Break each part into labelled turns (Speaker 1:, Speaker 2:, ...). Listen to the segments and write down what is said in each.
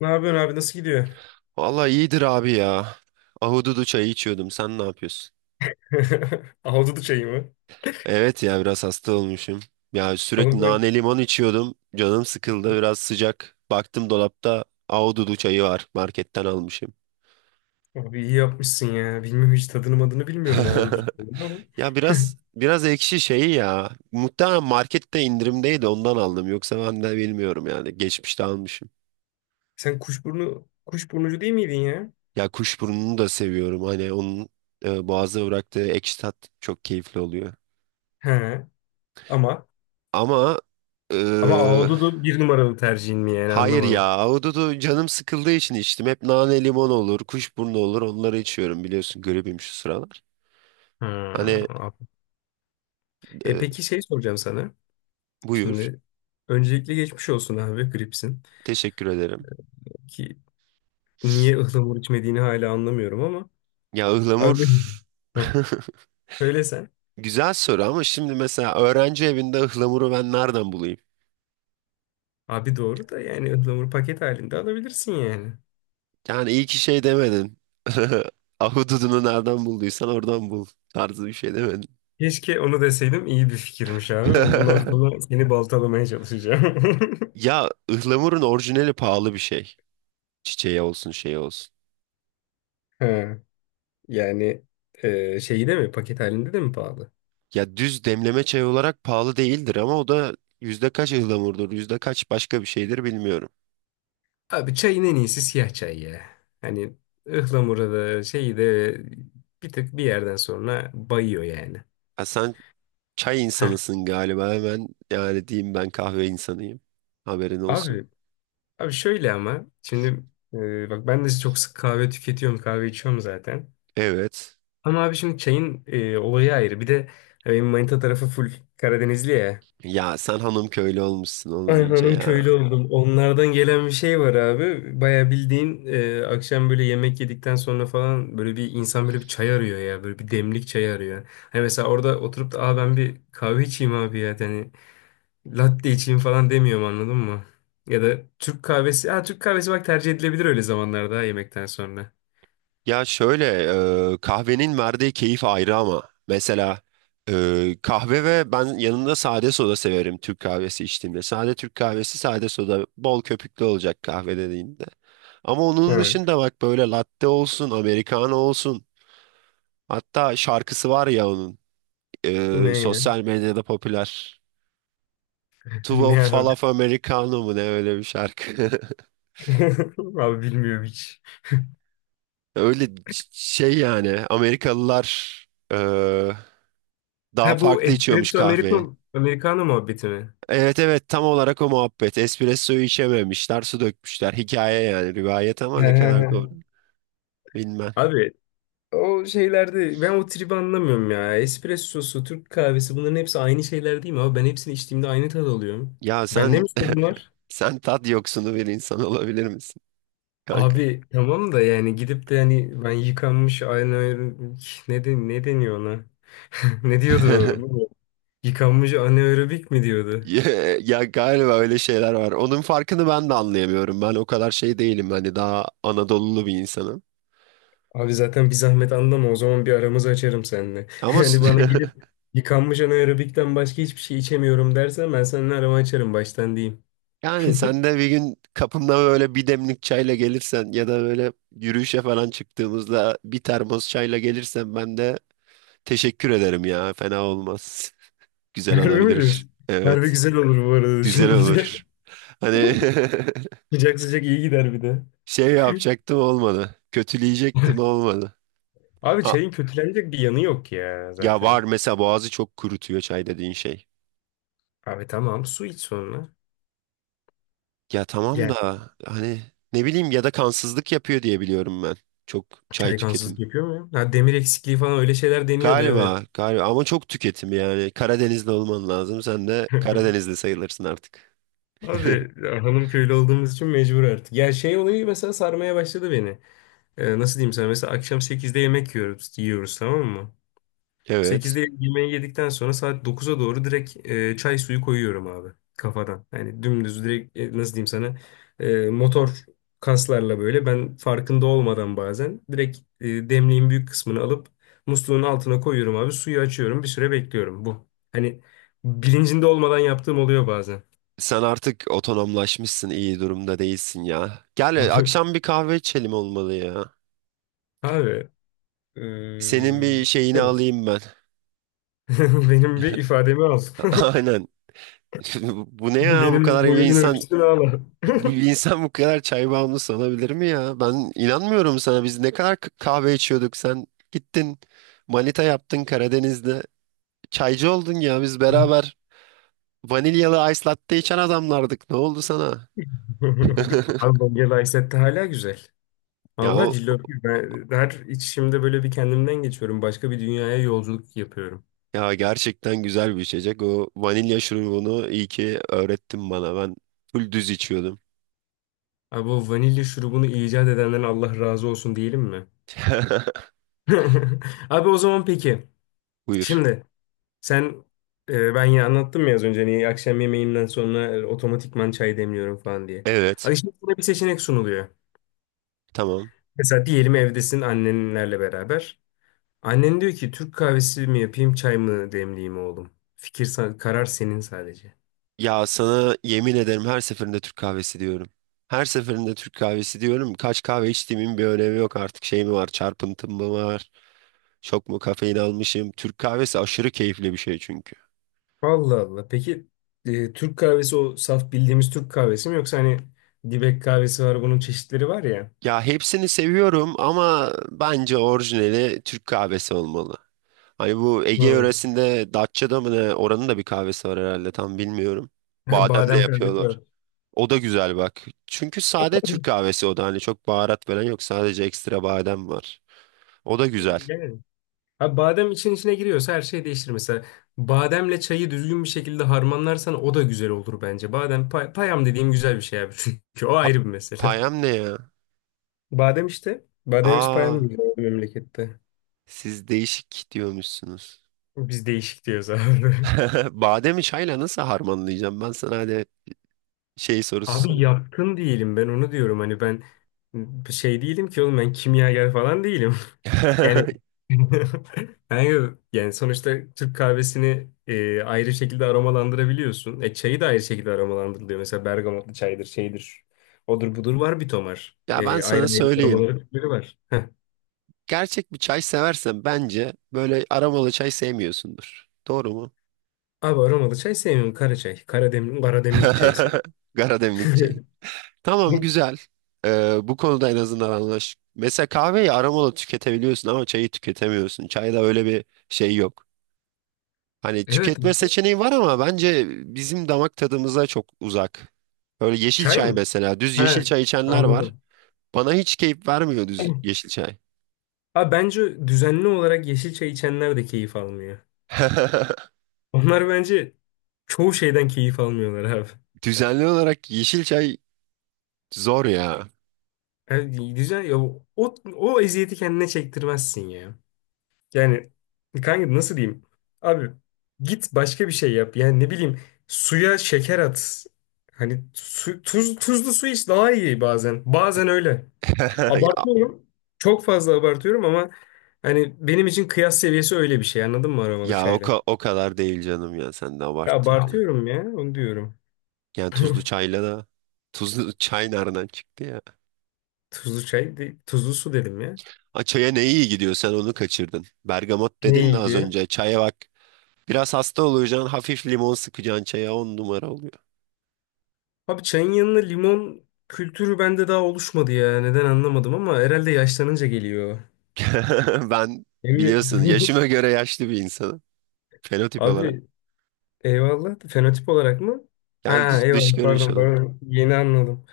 Speaker 1: Ne yapıyorsun abi? Nasıl gidiyor?
Speaker 2: Vallahi iyidir abi ya. Ahududu çayı içiyordum. Sen ne yapıyorsun?
Speaker 1: Ahududu çayı mı?
Speaker 2: Evet ya biraz hasta olmuşum. Ya
Speaker 1: Oğlum
Speaker 2: sürekli
Speaker 1: sen
Speaker 2: nane limon içiyordum. Canım sıkıldı biraz sıcak. Baktım dolapta ahududu çayı var. Marketten almışım.
Speaker 1: abi iyi yapmışsın ya. Bilmiyorum hiç tadını madını bilmiyorum ahududu çayının ama.
Speaker 2: Ya biraz biraz ekşi şeyi ya. Muhtemelen markette indirimdeydi ondan aldım. Yoksa ben de bilmiyorum yani. Geçmişte almışım.
Speaker 1: Sen kuşburnu kuşburnucu değil miydin ya?
Speaker 2: Ya kuşburnunu da seviyorum. Hani boğazda bıraktığı ekşi tat çok keyifli oluyor.
Speaker 1: He. Ama
Speaker 2: Ama e,
Speaker 1: ama ahududu bir numaralı tercihin mi yani
Speaker 2: Hayır ya,
Speaker 1: anlamadım.
Speaker 2: ahududu canım sıkıldığı için içtim. Hep nane limon olur, kuşburnu olur onları içiyorum biliyorsun gribim şu sıralar. Hani
Speaker 1: Ha. E
Speaker 2: e,
Speaker 1: peki şey soracağım sana.
Speaker 2: Buyur,
Speaker 1: Şimdi öncelikle geçmiş olsun abi gripsin.
Speaker 2: teşekkür ederim.
Speaker 1: Ki niye ıhlamur içmediğini hala anlamıyorum ama.
Speaker 2: Ya ıhlamur,
Speaker 1: Abi Heh, sen.
Speaker 2: güzel soru ama şimdi mesela öğrenci evinde ıhlamuru ben nereden bulayım?
Speaker 1: Abi doğru da yani ıhlamur paket halinde alabilirsin yani.
Speaker 2: Yani iyi ki şey demedin. Ahududunu nereden bulduysan oradan bul tarzı bir şey demedin.
Speaker 1: Keşke onu deseydim iyi bir fikirmiş abi. Ben bundan sonra seni baltalamaya çalışacağım.
Speaker 2: Ya ıhlamurun orijinali pahalı bir şey. Çiçeği olsun şey olsun.
Speaker 1: Ha, yani şeyi de mi paket halinde de mi pahalı?
Speaker 2: Ya düz demleme çay olarak pahalı değildir ama o da yüzde kaç ıhlamurdur, yüzde kaç başka bir şeydir bilmiyorum.
Speaker 1: Abi çayın en iyisi siyah çay ya. Hani ıhlamura da şeyi de bir tık bir yerden sonra bayıyor yani.
Speaker 2: Ha, sen çay
Speaker 1: Heh.
Speaker 2: insanısın galiba, hemen yani diyeyim, ben kahve insanıyım. Haberin olsun.
Speaker 1: Abi abi şöyle ama şimdi bak ben de çok sık kahve tüketiyorum kahve içiyorum zaten.
Speaker 2: Evet.
Speaker 1: Ama abi şimdi çayın olayı ayrı. Bir de benim manita tarafı full Karadenizli ya.
Speaker 2: Ya sen hanım köylü olmuşsun oğlum
Speaker 1: Ay
Speaker 2: iyice
Speaker 1: hanım
Speaker 2: ya.
Speaker 1: köylü oldum. Onlardan gelen bir şey var abi. Baya bildiğin akşam böyle yemek yedikten sonra falan böyle bir insan böyle bir çay arıyor ya. Böyle bir demlik çay arıyor. Hani mesela orada oturup da aa, ben bir kahve içeyim abi ya. Hani latte içeyim falan demiyorum anladın mı? Ya da Türk kahvesi. Ha, Türk kahvesi bak tercih edilebilir öyle zamanlarda ha, yemekten sonra.
Speaker 2: Ya şöyle Kahvenin verdiği keyif ayrı ama. Kahve ve ben yanında sade soda severim Türk kahvesi içtiğimde. Sade Türk kahvesi, sade soda bol köpüklü olacak kahve dediğinde. Ama onun
Speaker 1: Ha.
Speaker 2: dışında bak böyle latte olsun, americano olsun. Hatta şarkısı var ya onun.
Speaker 1: Ne ya?
Speaker 2: Sosyal medyada popüler. Two
Speaker 1: Ne abi?
Speaker 2: falaf Americano mu ne öyle bir şarkı.
Speaker 1: Abi bilmiyorum hiç.
Speaker 2: Şey yani Amerikalılar eee, daha
Speaker 1: Ha, bu
Speaker 2: farklı içiyormuş
Speaker 1: Espresso
Speaker 2: kahveyi.
Speaker 1: Americo, Americano muhabbeti mi?
Speaker 2: Evet, evet, tam olarak o muhabbet. Espresso'yu içememişler, su dökmüşler. Hikaye yani rivayet ama ne kadar doğru bilmem.
Speaker 1: Abi o şeylerde ben o tribi anlamıyorum ya. Espressosu, Türk kahvesi bunların hepsi aynı şeyler değil mi abi? Ben hepsini içtiğimde aynı tad alıyorum.
Speaker 2: Ya
Speaker 1: Bende
Speaker 2: sen
Speaker 1: mi sorun var?
Speaker 2: sen tat yoksunu bir insan olabilir misin kanka?
Speaker 1: Abi tamam da yani gidip de yani ben yıkanmış anaerobik ne deniyor ona? Ne diyordu o? Yıkanmış anaerobik mi diyordu?
Speaker 2: Ya, ya galiba öyle şeyler var. Onun farkını ben de anlayamıyorum. Ben o kadar şey değilim. Hani daha Anadolulu bir insanım.
Speaker 1: Abi zaten bir zahmet anlama o zaman bir aramızı açarım seninle.
Speaker 2: Ama s-
Speaker 1: Yani bana gelip yıkanmış anaerobikten başka hiçbir şey içemiyorum dersen ben seninle aramı açarım baştan diyeyim.
Speaker 2: yani sen de bir gün kapımda böyle bir demlik çayla gelirsen ya da böyle yürüyüşe falan çıktığımızda bir termos çayla gelirsen ben de teşekkür ederim ya. Fena olmaz. Güzel
Speaker 1: Harbi mi
Speaker 2: olabilir.
Speaker 1: diyorsun? Harbi
Speaker 2: Evet.
Speaker 1: güzel olur bu arada
Speaker 2: Güzel
Speaker 1: düşününce.
Speaker 2: olur. Hani
Speaker 1: Sıcak sıcak iyi gider bir de.
Speaker 2: şey yapacaktım olmadı. Kötüleyecektim olmadı.
Speaker 1: Abi
Speaker 2: A-
Speaker 1: çayın kötülenecek bir yanı yok ya
Speaker 2: Ya var
Speaker 1: zaten.
Speaker 2: mesela, boğazı çok kurutuyor çay dediğin şey.
Speaker 1: Abi tamam su iç sonra.
Speaker 2: Ya tamam
Speaker 1: Yani
Speaker 2: da hani ne bileyim, ya da kansızlık yapıyor diye biliyorum ben. Çok çay
Speaker 1: çay
Speaker 2: tüketimi.
Speaker 1: kansızlık yapıyor mu ya? Ha, demir eksikliği falan öyle şeyler deniyordu evet.
Speaker 2: Galiba, galiba ama çok tüketim yani. Karadenizli olman lazım. Sen de Karadenizli sayılırsın artık.
Speaker 1: Abi ya hanım köylü olduğumuz için mecbur artık. Ya şey olayı mesela sarmaya başladı beni. Nasıl diyeyim sana, mesela akşam sekizde yemek yiyoruz tamam mı?
Speaker 2: Evet.
Speaker 1: Sekizde yemeği yedikten sonra saat dokuza doğru direkt çay suyu koyuyorum abi kafadan. Yani dümdüz direkt nasıl diyeyim sana, motor kaslarla böyle ben farkında olmadan bazen direkt demliğin büyük kısmını alıp musluğun altına koyuyorum abi, suyu açıyorum bir süre bekliyorum bu. Hani bilincinde olmadan yaptığım oluyor bazen.
Speaker 2: Sen artık otonomlaşmışsın, iyi durumda değilsin ya. Gel akşam bir kahve içelim olmalı ya.
Speaker 1: Abi e,
Speaker 2: Senin bir şeyini
Speaker 1: evet.
Speaker 2: alayım ben.
Speaker 1: Benim bir ifademi al.
Speaker 2: Aynen. Bu ne ya bu kadar
Speaker 1: Benim
Speaker 2: bir
Speaker 1: boyumun
Speaker 2: insan?
Speaker 1: ölçüsünü al.
Speaker 2: Bu insan bu kadar çay bağımlısı olabilir mi ya? Ben inanmıyorum sana. Biz ne kadar kahve içiyorduk. Sen gittin manita yaptın Karadeniz'de. Çaycı oldun ya. Biz beraber vanilyalı ice latte içen adamlardık. Ne oldu sana?
Speaker 1: Abi Bongel Ayset'te hala güzel.
Speaker 2: Ya
Speaker 1: Allah
Speaker 2: o,
Speaker 1: cillop gibi. Ben her içimde böyle bir kendimden geçiyorum. Başka bir dünyaya yolculuk yapıyorum.
Speaker 2: ya gerçekten güzel bir içecek. O vanilya şurubunu iyi ki öğrettin bana. Ben full düz içiyordum.
Speaker 1: Abi o vanilya şurubunu icat edenden Allah razı olsun diyelim mi? Abi o zaman peki.
Speaker 2: Buyur.
Speaker 1: Şimdi sen ben ya anlattım ya az önce niye akşam yemeğinden sonra otomatikman çay demliyorum falan diye.
Speaker 2: Evet.
Speaker 1: Abi şimdi sana bir seçenek sunuluyor.
Speaker 2: Tamam.
Speaker 1: Mesela diyelim evdesin annenlerle beraber. Annen diyor ki Türk kahvesi mi yapayım çay mı demleyeyim oğlum. Karar senin sadece.
Speaker 2: Ya sana yemin ederim her seferinde Türk kahvesi diyorum. Her seferinde Türk kahvesi diyorum. Kaç kahve içtiğimin bir önemi yok artık. Şey mi var? Çarpıntım mı var? Çok mu kafein almışım? Türk kahvesi aşırı keyifli bir şey çünkü.
Speaker 1: Allah Allah. Peki Türk kahvesi o saf bildiğimiz Türk kahvesi mi, yoksa hani dibek kahvesi var, bunun çeşitleri var ya.
Speaker 2: Ya hepsini seviyorum ama bence orijinali Türk kahvesi olmalı. Hani bu Ege
Speaker 1: Hı.
Speaker 2: yöresinde Datça'da mı ne? Oranın da bir kahvesi var herhalde, tam bilmiyorum.
Speaker 1: Ha,
Speaker 2: Bademle
Speaker 1: badem kahvesi
Speaker 2: yapıyorlar.
Speaker 1: var.
Speaker 2: O da güzel bak. Çünkü sade Türk kahvesi, o da hani çok baharat falan yok. Sadece ekstra badem var. O da güzel.
Speaker 1: Yani. Ha, badem için içine giriyorsa her şey değişir. Mesela bademle çayı düzgün bir şekilde harmanlarsan o da güzel olur bence. Badem payam dediğim güzel bir şey abi. Çünkü o
Speaker 2: Pa-
Speaker 1: ayrı bir mesele.
Speaker 2: Payam ne ya?
Speaker 1: Badem işte. Bademimiz
Speaker 2: Aa,
Speaker 1: payam diyor memlekette.
Speaker 2: siz değişik diyormuşsunuz.
Speaker 1: Biz değişik diyoruz abi.
Speaker 2: Bademi çayla nasıl harmanlayacağım? Ben sana hadi şey sorusu
Speaker 1: Abi
Speaker 2: sorayım.
Speaker 1: yatkın değilim ben, onu diyorum hani. Ben şey değilim ki oğlum, ben kimyager falan değilim. Yani yani sonuçta Türk kahvesini ayrı şekilde aromalandırabiliyorsun. E çayı da ayrı şekilde aromalandırılıyor. Mesela bergamotlu çaydır, şeydir. Odur budur var bir tomar.
Speaker 2: Ya ben
Speaker 1: Ayrı
Speaker 2: sana
Speaker 1: ayrı
Speaker 2: söyleyeyim.
Speaker 1: aromaları türleri var. Heh.
Speaker 2: Gerçek bir çay seversen bence böyle aromalı çay sevmiyorsundur. Doğru mu?
Speaker 1: Abi aromalı çay sevmiyorum. Kara çay. Kara demlik çayı seviyorum.
Speaker 2: Karademlik çay. Tamam güzel. Bu konuda en azından anlaş. Mesela kahveyi aromalı tüketebiliyorsun ama çayı tüketemiyorsun. Çayda öyle bir şey yok. Hani
Speaker 1: Evet
Speaker 2: tüketme
Speaker 1: abi.
Speaker 2: seçeneği var ama bence bizim damak tadımıza çok uzak. Böyle yeşil
Speaker 1: Çay
Speaker 2: çay
Speaker 1: mı?
Speaker 2: mesela. Düz yeşil
Speaker 1: Ha,
Speaker 2: çay içenler var.
Speaker 1: anladım.
Speaker 2: Bana hiç keyif vermiyor düz yeşil çay.
Speaker 1: Abi bence düzenli olarak yeşil çay içenler de keyif almıyor. Onlar bence çoğu şeyden keyif almıyorlar abi.
Speaker 2: Düzenli olarak yeşil çay zor ya.
Speaker 1: Yani düzen ya, o o eziyeti kendine çektirmezsin ya. Yani kanka nasıl diyeyim? Abi git başka bir şey yap. Yani ne bileyim suya şeker at. Hani su, tuz, tuzlu su iç daha iyi bazen. Bazen öyle.
Speaker 2: Ya,
Speaker 1: Abartıyorum. Çok fazla abartıyorum ama hani benim için kıyas seviyesi öyle bir şey. Anladın mı aromalı çayla? Ya
Speaker 2: o kadar değil canım, ya sen de abarttın ya.
Speaker 1: abartıyorum ya, onu diyorum.
Speaker 2: Yani tuzlu çayla da, tuzlu çay nereden çıktı ya?
Speaker 1: Tuzlu su dedim ya.
Speaker 2: Ha, çaya ne iyi gidiyor sen onu kaçırdın. Bergamot
Speaker 1: Ne
Speaker 2: dedin
Speaker 1: iyi
Speaker 2: de az
Speaker 1: gidiyor?
Speaker 2: önce, çaya bak. Biraz hasta olacaksın, hafif limon sıkacaksın, çaya on numara oluyor.
Speaker 1: Abi çayın yanına limon kültürü bende daha oluşmadı ya. Neden anlamadım, ama herhalde yaşlanınca geliyor.
Speaker 2: Ben
Speaker 1: Değil mi?
Speaker 2: biliyorsun yaşıma göre yaşlı bir insanım. Fenotip
Speaker 1: Abi
Speaker 2: olarak.
Speaker 1: eyvallah. Fenotip olarak mı?
Speaker 2: Yani
Speaker 1: Ha,
Speaker 2: dış
Speaker 1: eyvallah,
Speaker 2: görünüş
Speaker 1: pardon
Speaker 2: olarak.
Speaker 1: pardon. Yeni anladım.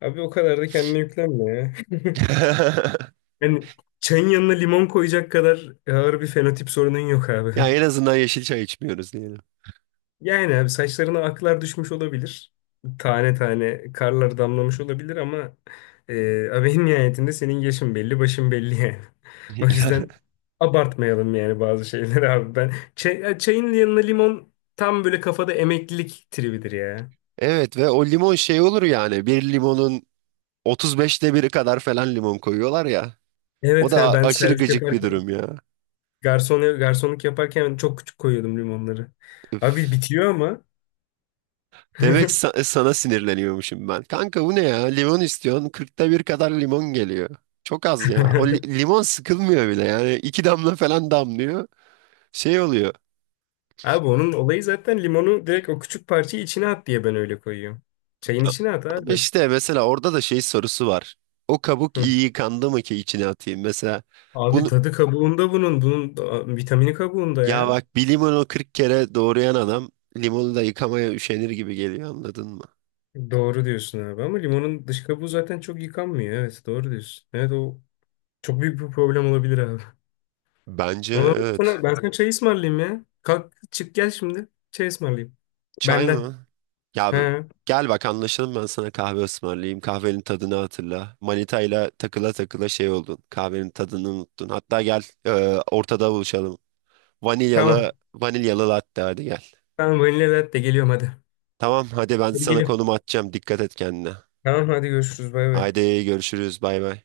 Speaker 1: Abi o kadar da kendine yüklenme ya. Yani çayın yanına limon koyacak kadar ağır bir fenotip sorunun yok abi.
Speaker 2: Ya en azından yeşil çay içmiyoruz diyelim.
Speaker 1: Yani abi saçlarına aklar düşmüş olabilir. Tane tane karlar damlamış olabilir, ama abi en nihayetinde senin yaşın belli, başın belli yani. O
Speaker 2: Ya,
Speaker 1: yüzden abartmayalım yani bazı şeyleri abi. Ya çayın yanına limon tam böyle kafada emeklilik tribidir ya.
Speaker 2: evet ve o limon şey olur yani. Bir limonun 35'te biri kadar falan limon koyuyorlar ya. O
Speaker 1: Evet,
Speaker 2: da
Speaker 1: ha
Speaker 2: a-
Speaker 1: ben
Speaker 2: aşırı
Speaker 1: servis
Speaker 2: gıcık bir
Speaker 1: yaparken
Speaker 2: durum ya.
Speaker 1: garson garsonluk yaparken çok küçük koyuyordum limonları. Abi
Speaker 2: Üf.
Speaker 1: bitiyor ama.
Speaker 2: Demek sana sinirleniyormuşum ben. Kanka bu ne ya? Limon istiyorsun. 40'ta bir kadar limon geliyor. Çok az ya. O li- limon sıkılmıyor bile yani. İki damla falan damlıyor. Şey oluyor.
Speaker 1: Abi onun olayı zaten limonu direkt o küçük parçayı içine at diye, ben öyle koyuyorum. Çayın içine at
Speaker 2: Ama
Speaker 1: abi.
Speaker 2: İşte mesela orada da şey sorusu var. O kabuk
Speaker 1: Hı.
Speaker 2: iyi yıkandı mı ki içine atayım? Mesela
Speaker 1: Abi
Speaker 2: bunu,
Speaker 1: tadı kabuğunda bunun. Vitamini kabuğunda
Speaker 2: ya
Speaker 1: ya.
Speaker 2: bak bir limonu 40 kere doğrayan adam limonu da yıkamaya üşenir gibi geliyor, anladın mı?
Speaker 1: Doğru diyorsun abi, ama limonun dış kabuğu zaten çok yıkanmıyor. Evet doğru diyorsun. Evet o çok büyük bir problem olabilir abi.
Speaker 2: Bence
Speaker 1: Ama ben sana,
Speaker 2: evet.
Speaker 1: ben sana çay ısmarlayayım ya. Kalk çık gel şimdi. Çay ısmarlayayım.
Speaker 2: Çay
Speaker 1: Benden.
Speaker 2: mı? Ya bu-
Speaker 1: He,
Speaker 2: Gel bak anlaşalım, ben sana kahve ısmarlayayım. Kahvenin tadını hatırla. Manitayla takıla takıla şey oldun. Kahvenin tadını unuttun. Hatta gel, ortada buluşalım.
Speaker 1: tamam.
Speaker 2: Vanilyalı latte hadi gel.
Speaker 1: Tamam vanilya latte geliyorum hadi.
Speaker 2: Tamam hadi ben
Speaker 1: Hadi
Speaker 2: sana
Speaker 1: geliyorum.
Speaker 2: konum atacağım. Dikkat et kendine.
Speaker 1: Tamam hadi görüşürüz bay bay.
Speaker 2: Haydi görüşürüz. Bay bay.